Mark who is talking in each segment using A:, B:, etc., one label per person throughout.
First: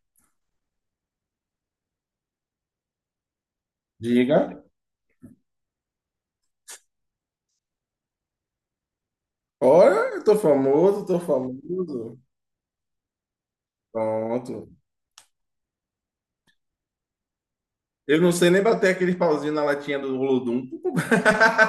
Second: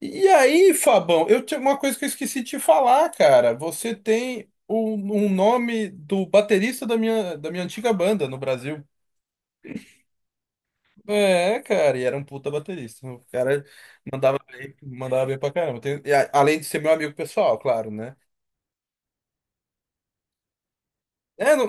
A: E aí, Fabão, eu tinha uma coisa que eu esqueci de te falar, cara. Você tem
B: Diga.
A: um nome do baterista da minha antiga banda no Brasil.
B: Olha, eu tô famoso, tô
A: É, cara, e era
B: famoso.
A: um puta baterista. O cara
B: Pronto.
A: mandava bem pra caramba. Além de ser meu amigo pessoal, claro, né?
B: Eu não sei nem bater aquele pauzinho na latinha do Olodum.
A: É, não,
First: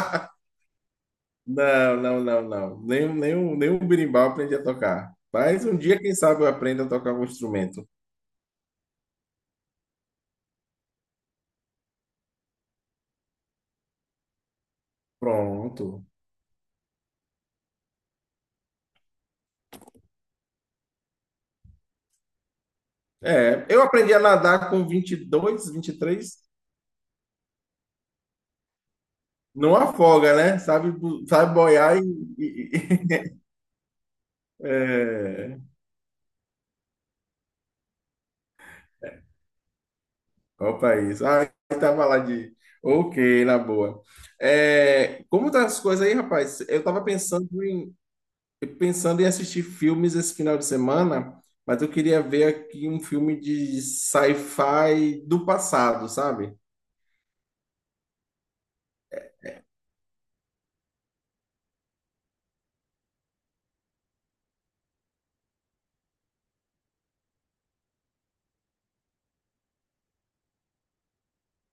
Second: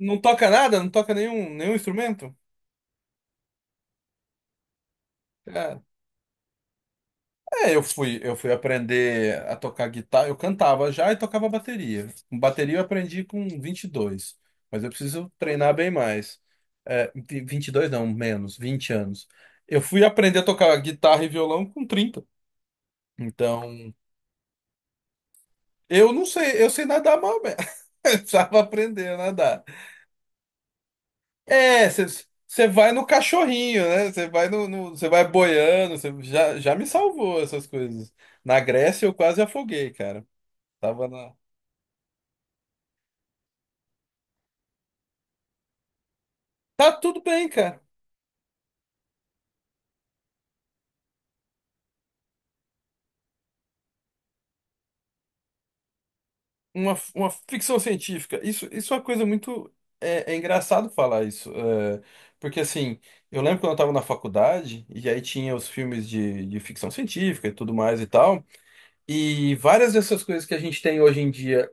A: não toca nada, não toca nenhum
B: Não, não,
A: instrumento?
B: não, não. Nem o berimbau eu aprendi a tocar. Mas um dia, quem sabe, eu aprendo a tocar algum
A: É, eu
B: instrumento.
A: fui, eu fui aprender a tocar guitarra, eu cantava já e tocava bateria. Bateria eu aprendi com 22, mas eu preciso treinar bem
B: Pronto.
A: mais. É, 22 não, menos, 20 anos. Eu fui aprender a tocar guitarra e violão com 30.
B: Eu
A: Então,
B: aprendi a nadar com 22,
A: eu não
B: três.
A: sei, eu sei nadar mal mesmo. Eu precisava aprender a nadar.
B: Não afoga, né? Sabe, sabe
A: É,
B: boiar e
A: você
B: e-
A: vai no
B: e-
A: cachorrinho, né? Você vai no, você vai
B: É.
A: boiando, você já me salvou essas coisas. Na Grécia eu quase afoguei, cara.
B: Qual
A: Tava
B: país?
A: na
B: Ah, estava lá de. Ok, na boa. Como tá as coisas aí, rapaz? Eu
A: Tá
B: estava
A: tudo bem, cara.
B: pensando em assistir filmes esse final de semana, mas eu queria ver aqui um filme de sci-fi do passado, sabe?
A: Uma ficção científica. Isso é uma coisa muito. É engraçado falar isso. Porque, assim, eu lembro quando eu tava na faculdade, e aí tinha os filmes de ficção científica e tudo mais e tal. E várias dessas coisas que a gente tem hoje em dia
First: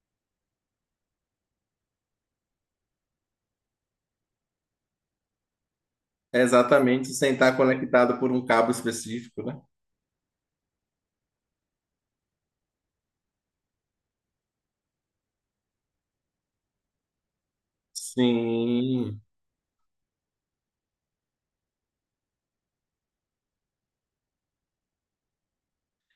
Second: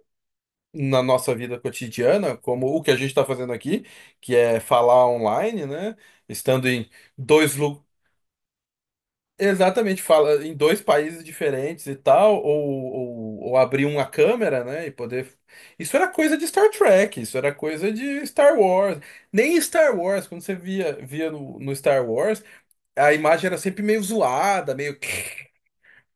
A: na nossa vida cotidiana, como o que a gente está fazendo aqui, que é falar online, né? Estando em
B: Exatamente, sem estar
A: dois, lu-.
B: conectado por um cabo específico, né?
A: Exatamente, fala em dois países diferentes e tal, ou, ou abrir uma câmera, né, e poder. Isso era coisa de Star Trek, isso era coisa de Star Wars.
B: Sim,
A: Nem Star Wars, quando você via no Star Wars, a imagem era sempre meio zoada, meio.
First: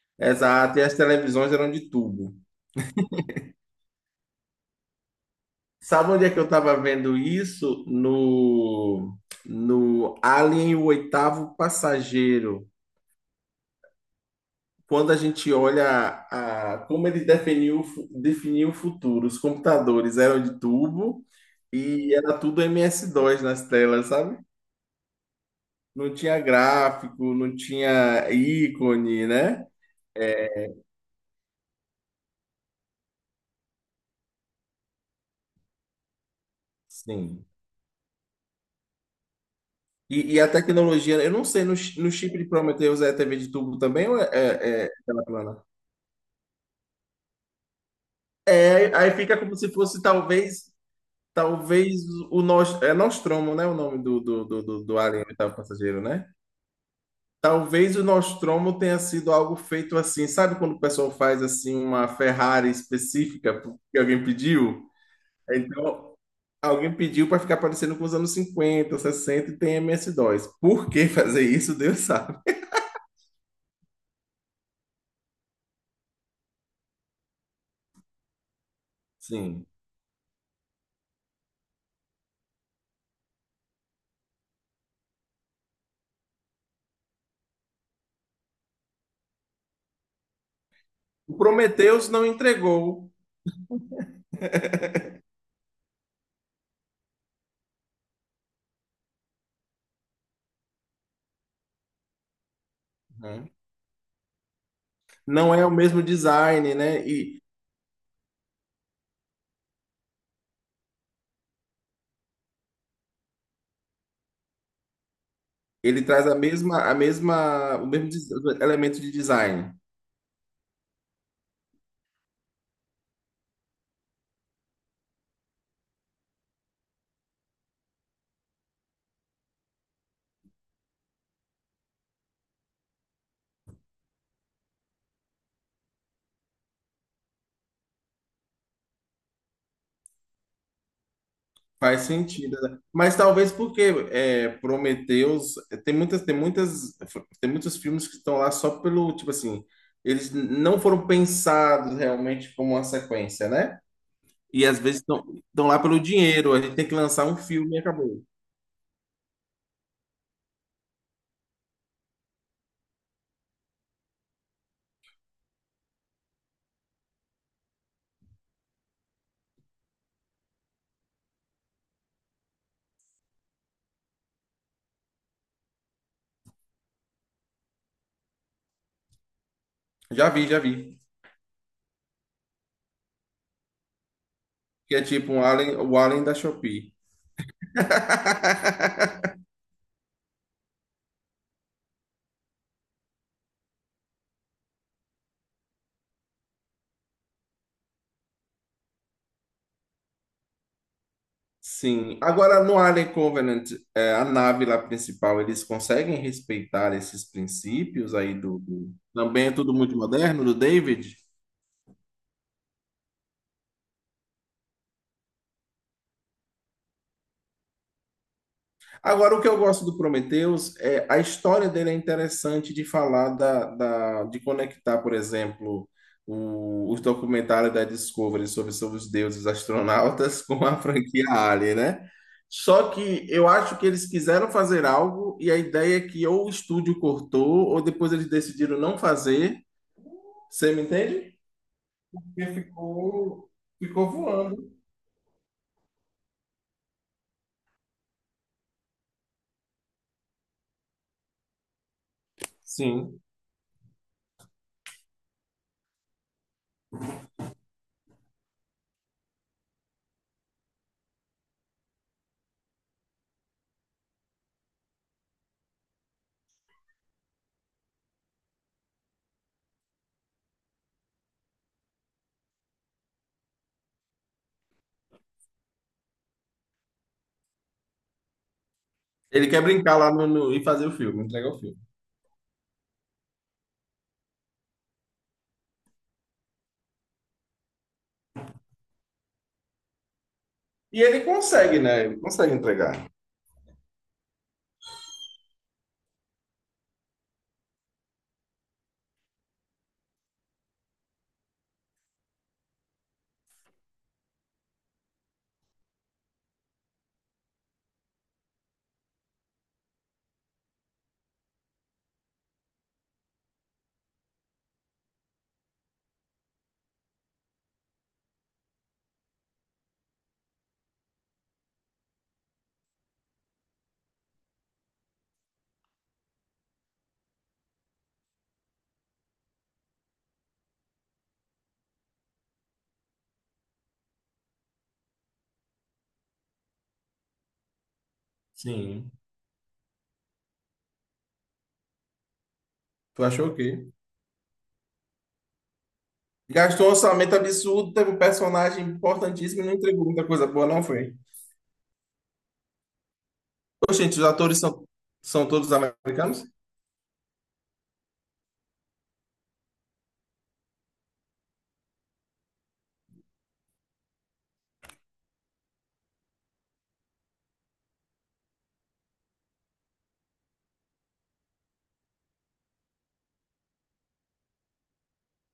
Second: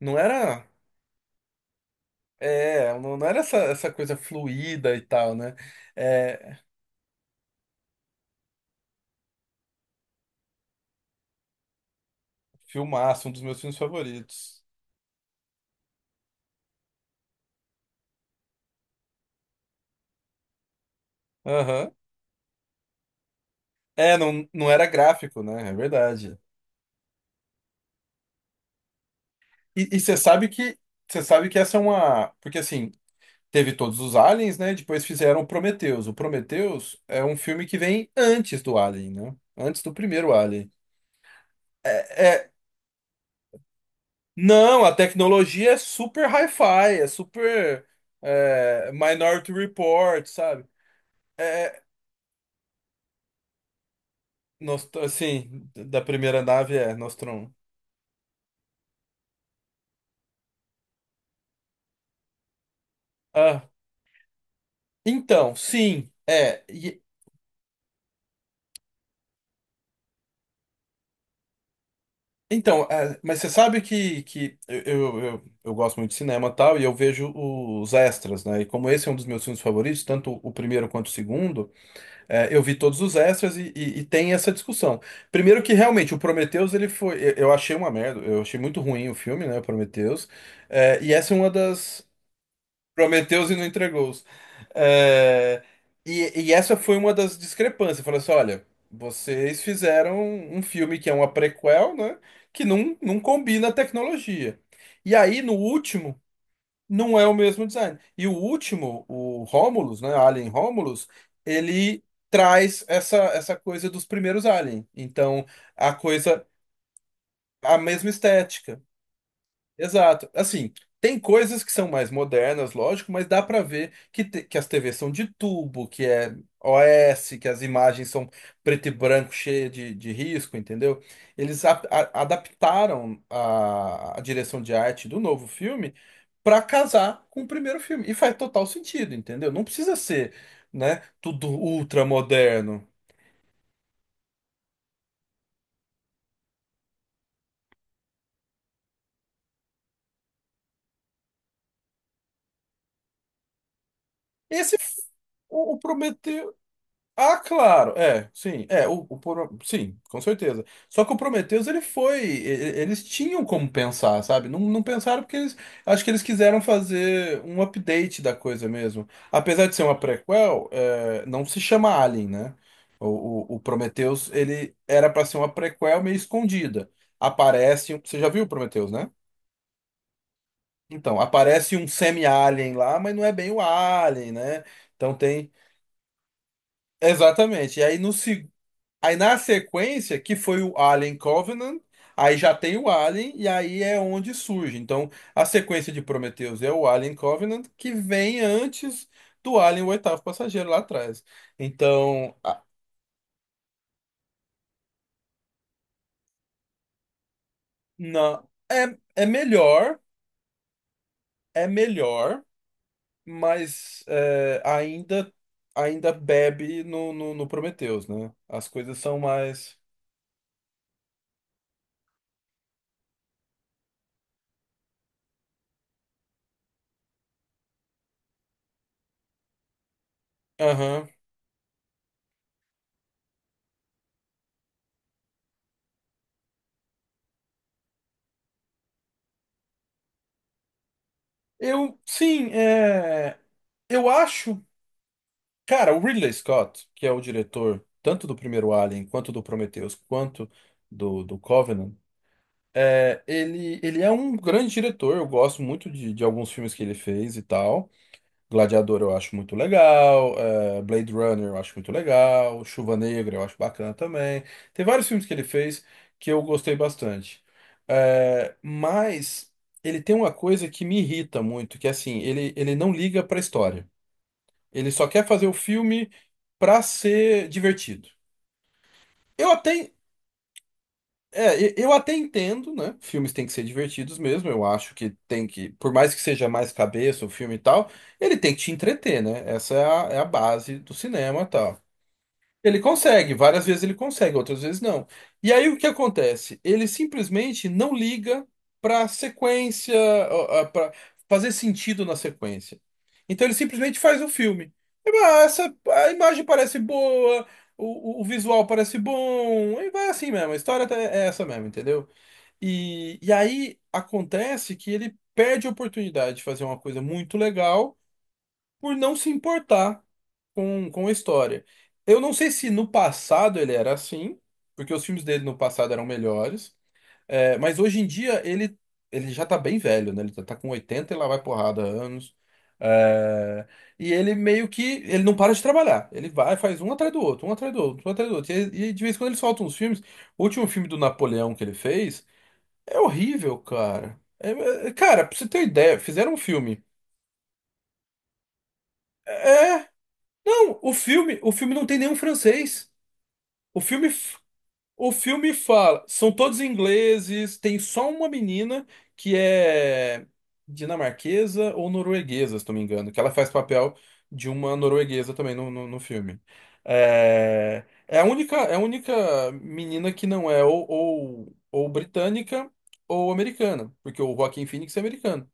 A: Não era.
B: exato. E as televisões eram de tubo.
A: É, não era essa coisa fluida e tal, né?
B: Sabe onde é que eu
A: É,
B: estava vendo isso? No, no Alien, o oitavo passageiro.
A: filmaço, um dos meus filmes favoritos.
B: Quando a gente olha a, como ele definiu, definiu o futuro. Os computadores eram de tubo
A: Aham.
B: e era tudo MS-DOS nas telas,
A: É,
B: sabe?
A: não, não era gráfico, né? É
B: Não
A: verdade.
B: tinha gráfico, não tinha ícone, né?
A: E você sabe que. Você sabe que essa é uma. Porque assim. Teve todos os Aliens, né? Depois fizeram o Prometheus. O Prometheus é um
B: Sim.
A: filme que vem antes do Alien, né? Antes do primeiro
B: E a
A: Alien.
B: tecnologia, eu não sei,
A: É,
B: no chip de
A: é-
B: Prometheus é TV de tubo também ou
A: Não,
B: é
A: a
B: tela plana?
A: tecnologia é super hi-fi, é super
B: É, aí fica
A: Minority
B: como se fosse
A: Report, sabe?
B: talvez,
A: É,
B: talvez é Nostromo, né? O nome do alien, o oitavo
A: Assim,
B: passageiro,
A: da
B: né?
A: primeira nave é Nostromo.
B: Talvez o Nostromo tenha sido algo feito assim, sabe quando o pessoal faz assim uma Ferrari específica
A: Ah,
B: porque alguém pediu?
A: então, sim,
B: Então,
A: é.
B: alguém pediu para ficar parecendo com os anos 50, 60 e tem MS-DOS. Por que fazer isso, Deus sabe.
A: Então, é, mas você sabe que eu gosto muito de cinema e tal, e eu vejo os extras, né? E como esse é um dos meus filmes
B: Sim.
A: favoritos, tanto o primeiro quanto o segundo, é, eu vi todos os extras e tem essa discussão. Primeiro que realmente o Prometheus, ele foi. Eu achei uma merda, eu achei muito ruim o filme, né? O Prometheus. É, e essa é
B: O
A: uma das.
B: Prometheus não entregou,
A: Prometeu-os e não entregou-os. É, e essa foi uma das discrepâncias. Falou assim: olha, vocês fizeram um filme que é uma prequel, né? Que não
B: né?
A: combina a tecnologia. E aí, no
B: Não é o mesmo
A: último,
B: design, né?
A: não é o
B: E
A: mesmo design. E o último, o Romulus, né? Alien Romulus, ele traz essa coisa dos primeiros Alien. Então, a
B: ele traz a
A: coisa,
B: mesma,
A: a
B: o
A: mesma
B: mesmo
A: estética.
B: elemento de design.
A: Exato. Assim, tem coisas que são mais modernas, lógico, mas dá pra ver que, que as TVs são de tubo, que é OS, que as imagens são preto e branco, cheia de risco, entendeu? Eles adaptaram a direção de arte do novo filme pra casar com o primeiro filme. E faz total sentido, entendeu? Não precisa ser, né, tudo
B: Faz
A: ultra
B: sentido, né?
A: moderno.
B: Mas talvez porque é, Prometheus tem muitas, tem muitos filmes que estão lá só pelo, tipo assim, eles não foram pensados realmente como uma sequência, né? E
A: Esse,
B: às
A: é
B: vezes estão
A: o,
B: lá
A: o
B: pelo dinheiro,
A: Prometeu.
B: a gente tem que lançar
A: Ah,
B: um filme e
A: claro,
B: acabou.
A: é, sim, é, sim, com certeza. Só que o Prometheus, ele foi, eles tinham como pensar, sabe? Não, não pensaram porque eles, acho que eles quiseram fazer um update da coisa mesmo. Apesar de ser uma prequel, é, não se chama Alien, né? O Prometheus, ele era para ser uma prequel meio escondida. Aparece, você já viu o Prometheus, né?
B: Já vi, já vi.
A: Então, aparece um semi-alien lá, mas não é bem o Alien, né?
B: Que é
A: Então
B: tipo um
A: tem,
B: Alien, o Alien da Shopee.
A: exatamente, e aí no segundo aí na sequência, que foi o Alien Covenant, aí já tem o Alien, e aí é onde surge. Então, a sequência de Prometheus é o Alien Covenant, que vem antes do Alien, o oitavo passageiro lá atrás.
B: Sim.
A: Então,
B: Agora, no Alien Covenant, é, a nave lá principal, eles conseguem respeitar esses princípios aí
A: não, é, é
B: Também é tudo muito
A: melhor,
B: moderno, do David?
A: é melhor, mas é, ainda bebe no Prometheus, né? As coisas são
B: Agora, o que eu
A: mais.
B: gosto do Prometheus é a história dele é interessante de falar de conectar, por exemplo, os documentários da Discovery sobre os deuses astronautas com a
A: Aham.
B: franquia Alien, né? Só que eu acho que eles quiseram fazer algo e a ideia é que ou o estúdio cortou ou depois eles decidiram não fazer. Você me entende?
A: Eu, sim,
B: Porque
A: é.
B: ficou,
A: Eu
B: ficou
A: acho.
B: voando.
A: Cara, o Ridley Scott, que é o diretor tanto do primeiro Alien, quanto do Prometheus, quanto do Covenant,
B: Sim.
A: é, ele é um grande diretor. Eu gosto muito de alguns filmes que ele fez e tal. Gladiador eu acho muito legal, é, Blade Runner eu acho muito legal, Chuva Negra eu acho bacana também. Tem vários filmes que ele fez que eu gostei bastante. É, mas ele tem uma coisa que me irrita muito, que é assim, ele não liga pra história. Ele só quer fazer o filme pra ser divertido.
B: Ele
A: Eu
B: quer
A: até,
B: brincar lá e fazer o filme, entregar o filme.
A: eu até entendo, né? Filmes têm que ser divertidos mesmo. Eu acho que tem que, por mais que seja mais cabeça o filme e tal, ele tem que te entreter, né? Essa é a base do
B: E ele
A: cinema e
B: consegue,
A: tal.
B: né? Ele consegue
A: Ele
B: entregar.
A: consegue, várias vezes ele consegue, outras vezes não. E aí o que acontece? Ele simplesmente não liga para sequência, para fazer sentido na sequência. Então ele simplesmente faz o filme. E, ah, a imagem parece boa, o visual parece bom, e vai assim mesmo, a história é essa mesmo, entendeu? E aí acontece que ele perde a oportunidade de fazer uma coisa muito legal por não se importar com a história. Eu não sei se no passado ele era assim, porque os filmes dele no passado eram melhores, é, mas hoje em dia ele já tá bem velho, né? Ele tá com 80 e lá vai porrada anos. É, e ele meio que ele não para de trabalhar. Ele vai, faz um atrás do outro, um atrás do outro, um atrás do outro. E de
B: Sim.
A: vez em quando ele solta uns filmes. O último filme do Napoleão que ele fez é
B: Tu achou o
A: horrível,
B: quê?
A: cara. É, cara, pra você ter ideia, fizeram um filme.
B: Gastou um orçamento absurdo, teve um personagem importantíssimo e não
A: É,
B: entregou muita coisa boa,
A: não,
B: não
A: o
B: foi?
A: filme, o filme não tem nenhum francês. O filme,
B: Gente, os
A: f-
B: atores são,
A: o
B: são
A: filme
B: todos
A: fala, são
B: americanos?
A: todos ingleses, tem só uma menina que é dinamarquesa ou norueguesa, se não me engano, que ela faz papel de uma norueguesa também no filme. É, é a única menina que não é ou, ou britânica ou americana, porque o Joaquin Phoenix é americano.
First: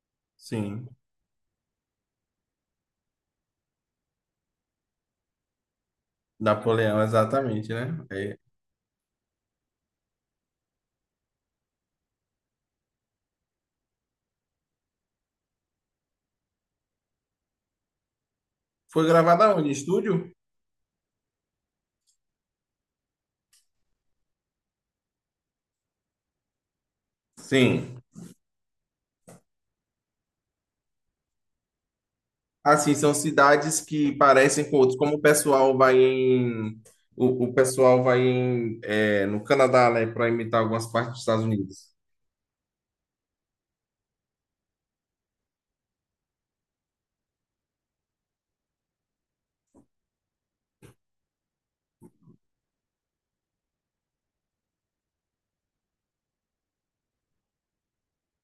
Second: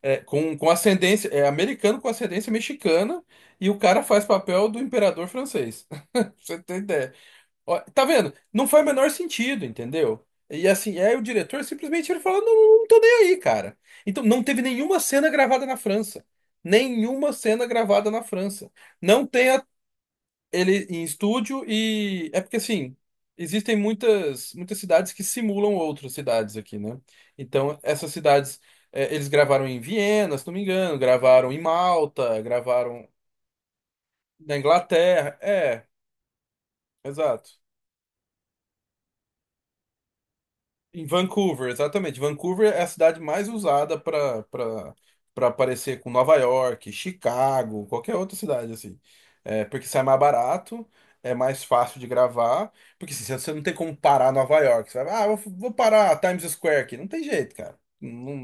A: É, com
B: Sim.
A: ascendência, é americano com ascendência mexicana e o cara faz papel do imperador francês. Pra você tem
B: Napoleão,
A: ideia.
B: exatamente,
A: Ó,
B: né?
A: tá vendo?
B: É.
A: Não faz o menor sentido, entendeu? E assim, aí o diretor simplesmente ele fala: não, não tô nem aí, cara. Então não teve nenhuma cena gravada na França. Nenhuma cena gravada na França.
B: Foi
A: Não tem
B: gravada onde? Em estúdio?
A: ele em estúdio e é porque assim, existem muitas muitas cidades que simulam outras cidades aqui, né? Então,
B: Sim.
A: essas cidades é, eles gravaram em Viena, se não me engano, gravaram em Malta,
B: Assim,
A: gravaram
B: são cidades que
A: na
B: parecem com outros. Como o
A: Inglaterra.
B: pessoal
A: É,
B: vai em. O
A: exato.
B: pessoal vai em, é, no Canadá, né? Para imitar algumas
A: Em
B: partes dos Estados
A: Vancouver,
B: Unidos.
A: exatamente. Vancouver é a cidade mais usada para aparecer com Nova York, Chicago, qualquer outra cidade assim. É, porque sai mais barato, é mais fácil de gravar, porque assim, você não tem como parar Nova York. Você vai, ah, eu vou parar Times Square aqui. Não tem jeito, cara. Não,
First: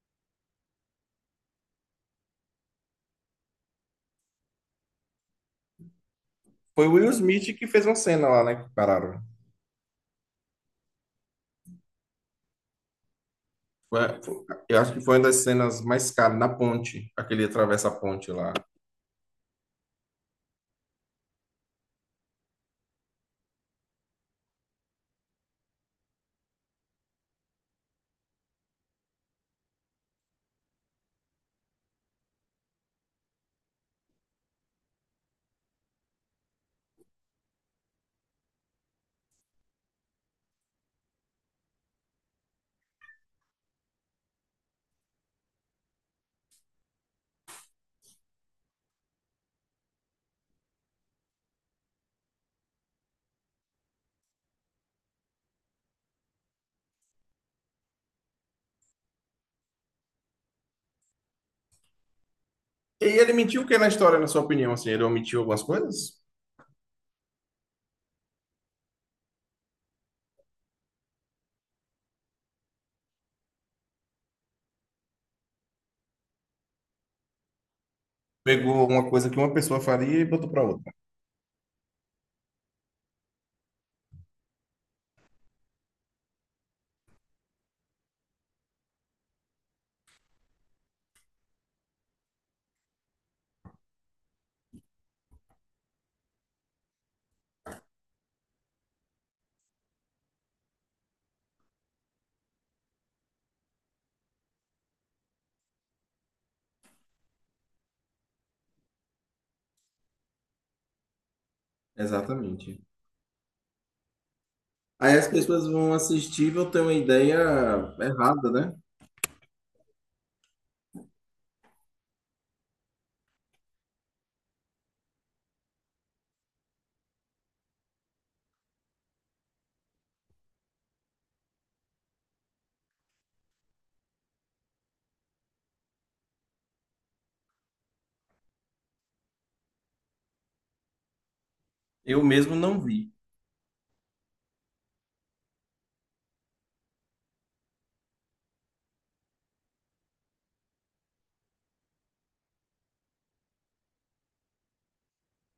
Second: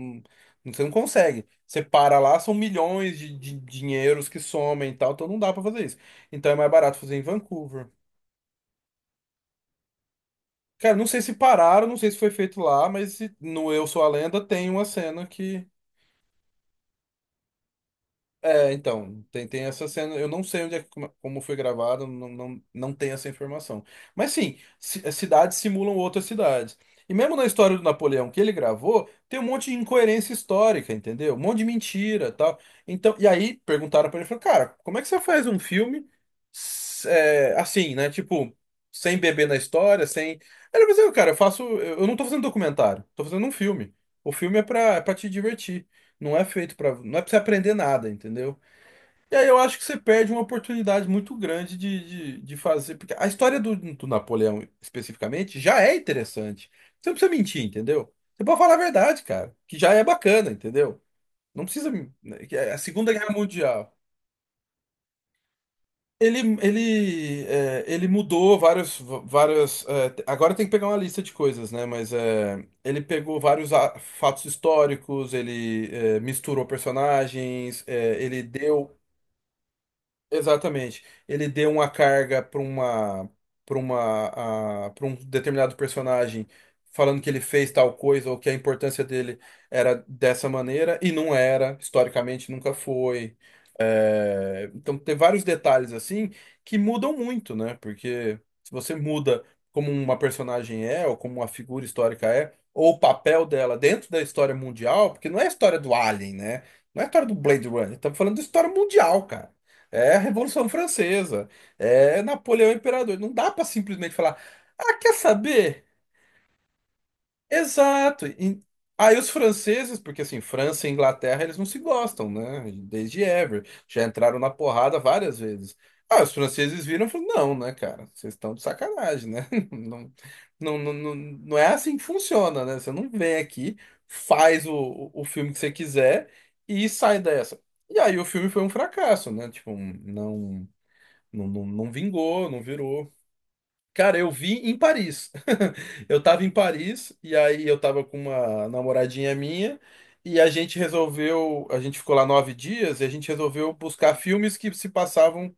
A: você não consegue. Você para lá, são milhões de dinheiros que somem e tal, então não dá para fazer isso. Então é mais
B: Foi o
A: barato
B: Will
A: fazer em
B: Smith que fez
A: Vancouver.
B: uma cena lá, né? Que pararam.
A: Cara, não sei se pararam, não sei se foi feito lá, mas no Eu
B: Foi-
A: Sou a Lenda tem
B: Eu
A: uma
B: acho que foi uma
A: cena
B: das
A: que
B: cenas mais caras na ponte, aquele atravessa a ponte lá.
A: é, então, tem essa cena. Eu não sei onde é, como foi gravado, não, não, não tenho essa informação. Mas sim, cidades simulam outras cidades. E mesmo na história do Napoleão que ele gravou, tem um monte de incoerência histórica, entendeu? Um monte de mentira, tal. Então, e aí perguntaram pra ele, falou, cara, como é que você faz um filme assim, né? Tipo, sem beber na história, sem. Ele falou assim, cara, eu faço, eu não tô fazendo documentário, tô fazendo um filme. O filme é pra te divertir. Não é feito para, não é para você aprender nada, entendeu? E aí eu acho que você perde uma oportunidade muito grande de fazer, porque a história do Napoleão especificamente já é interessante. Você não precisa mentir, entendeu? Você pode falar a verdade, cara, que já é bacana, entendeu? Não precisa, né, que é a
B: E
A: Segunda Guerra
B: ele mentiu o que na
A: Mundial.
B: história, na sua opinião? Assim, ele omitiu algumas coisas?
A: Ele, ele mudou vários, várias. Agora tem que pegar uma lista de coisas, né? Mas é, ele pegou vários fatos históricos, ele misturou personagens, é, ele
B: Pegou
A: deu.
B: uma coisa que uma pessoa faria e botou para outra.
A: Exatamente. Ele deu uma carga para uma, para uma, para um determinado personagem, falando que ele fez tal coisa ou que a importância dele era dessa maneira, e não era, historicamente nunca foi. É, então tem vários detalhes assim que mudam muito, né? Porque se você muda como uma personagem é, ou como uma figura histórica é, ou o papel dela dentro da história mundial, porque não é a história do Alien, né? Não é a história do Blade Runner, estamos falando da história mundial, cara. É a Revolução Francesa, é
B: Exatamente.
A: Napoleão Imperador. Não dá para simplesmente falar, ah, quer
B: Aí as pessoas
A: saber?
B: vão assistir e vão ter uma ideia
A: Exato.
B: errada, né?
A: Aí os franceses, porque assim, França e Inglaterra, eles não se gostam, né? Desde ever. Já entraram na porrada várias vezes. Ah, os franceses viram e falaram, não, né, cara? Vocês estão de sacanagem, né? Não, não, não, não, não é assim que funciona, né? Você não vem aqui, faz o filme que você quiser e sai dessa. E aí o filme foi um fracasso, né? Tipo, não, não, não, não
B: Eu
A: vingou,
B: mesmo
A: não
B: não
A: virou.
B: vi.
A: Cara, eu vi em Paris. Eu tava em Paris e aí eu tava com uma namoradinha minha e a gente resolveu, a gente ficou lá 9 dias e a gente resolveu buscar filmes que se passavam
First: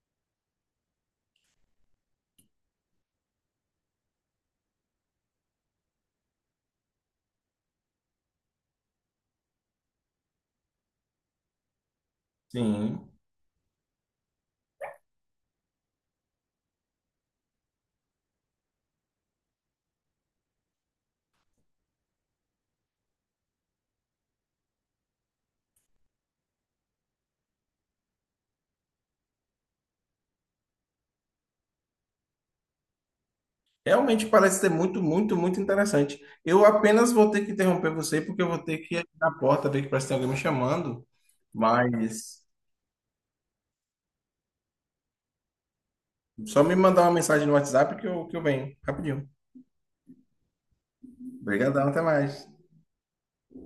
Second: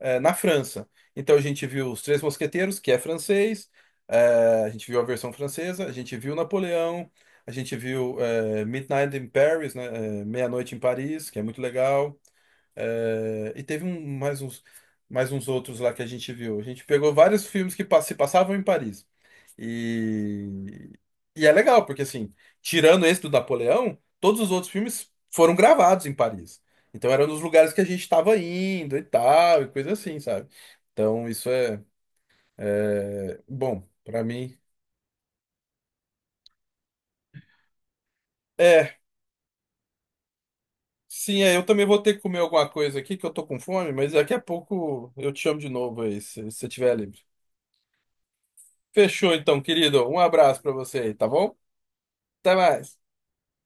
A: na França. Então a gente viu Os Três Mosqueteiros, que é francês, a gente viu a versão francesa, a gente viu Napoleão, a gente viu Midnight in Paris, né, Meia-Noite em Paris, que é muito legal.
B: Sim.
A: É, e teve mais uns outros lá que a gente viu. A gente pegou vários filmes que se passavam em Paris. E, e é legal, porque assim, tirando esse do Napoleão, todos os outros filmes foram gravados em Paris. Então era nos lugares que a gente estava indo e tal, e coisa assim, sabe? Então isso é bom pra
B: Realmente
A: mim.
B: parece ser muito, muito, muito interessante. Eu apenas vou ter que interromper você porque eu vou ter que
A: É,
B: ir na porta ver que parece que tem alguém me chamando.
A: sim, é, eu também vou ter que comer
B: Mas
A: alguma coisa aqui, que eu tô com fome, mas daqui a pouco eu te chamo de novo aí, se
B: só
A: você
B: me
A: estiver
B: mandar uma
A: livre.
B: mensagem no WhatsApp que eu venho. Rapidinho.
A: Fechou então, querido. Um abraço pra você aí, tá bom?
B: Obrigadão, até mais.
A: Até mais.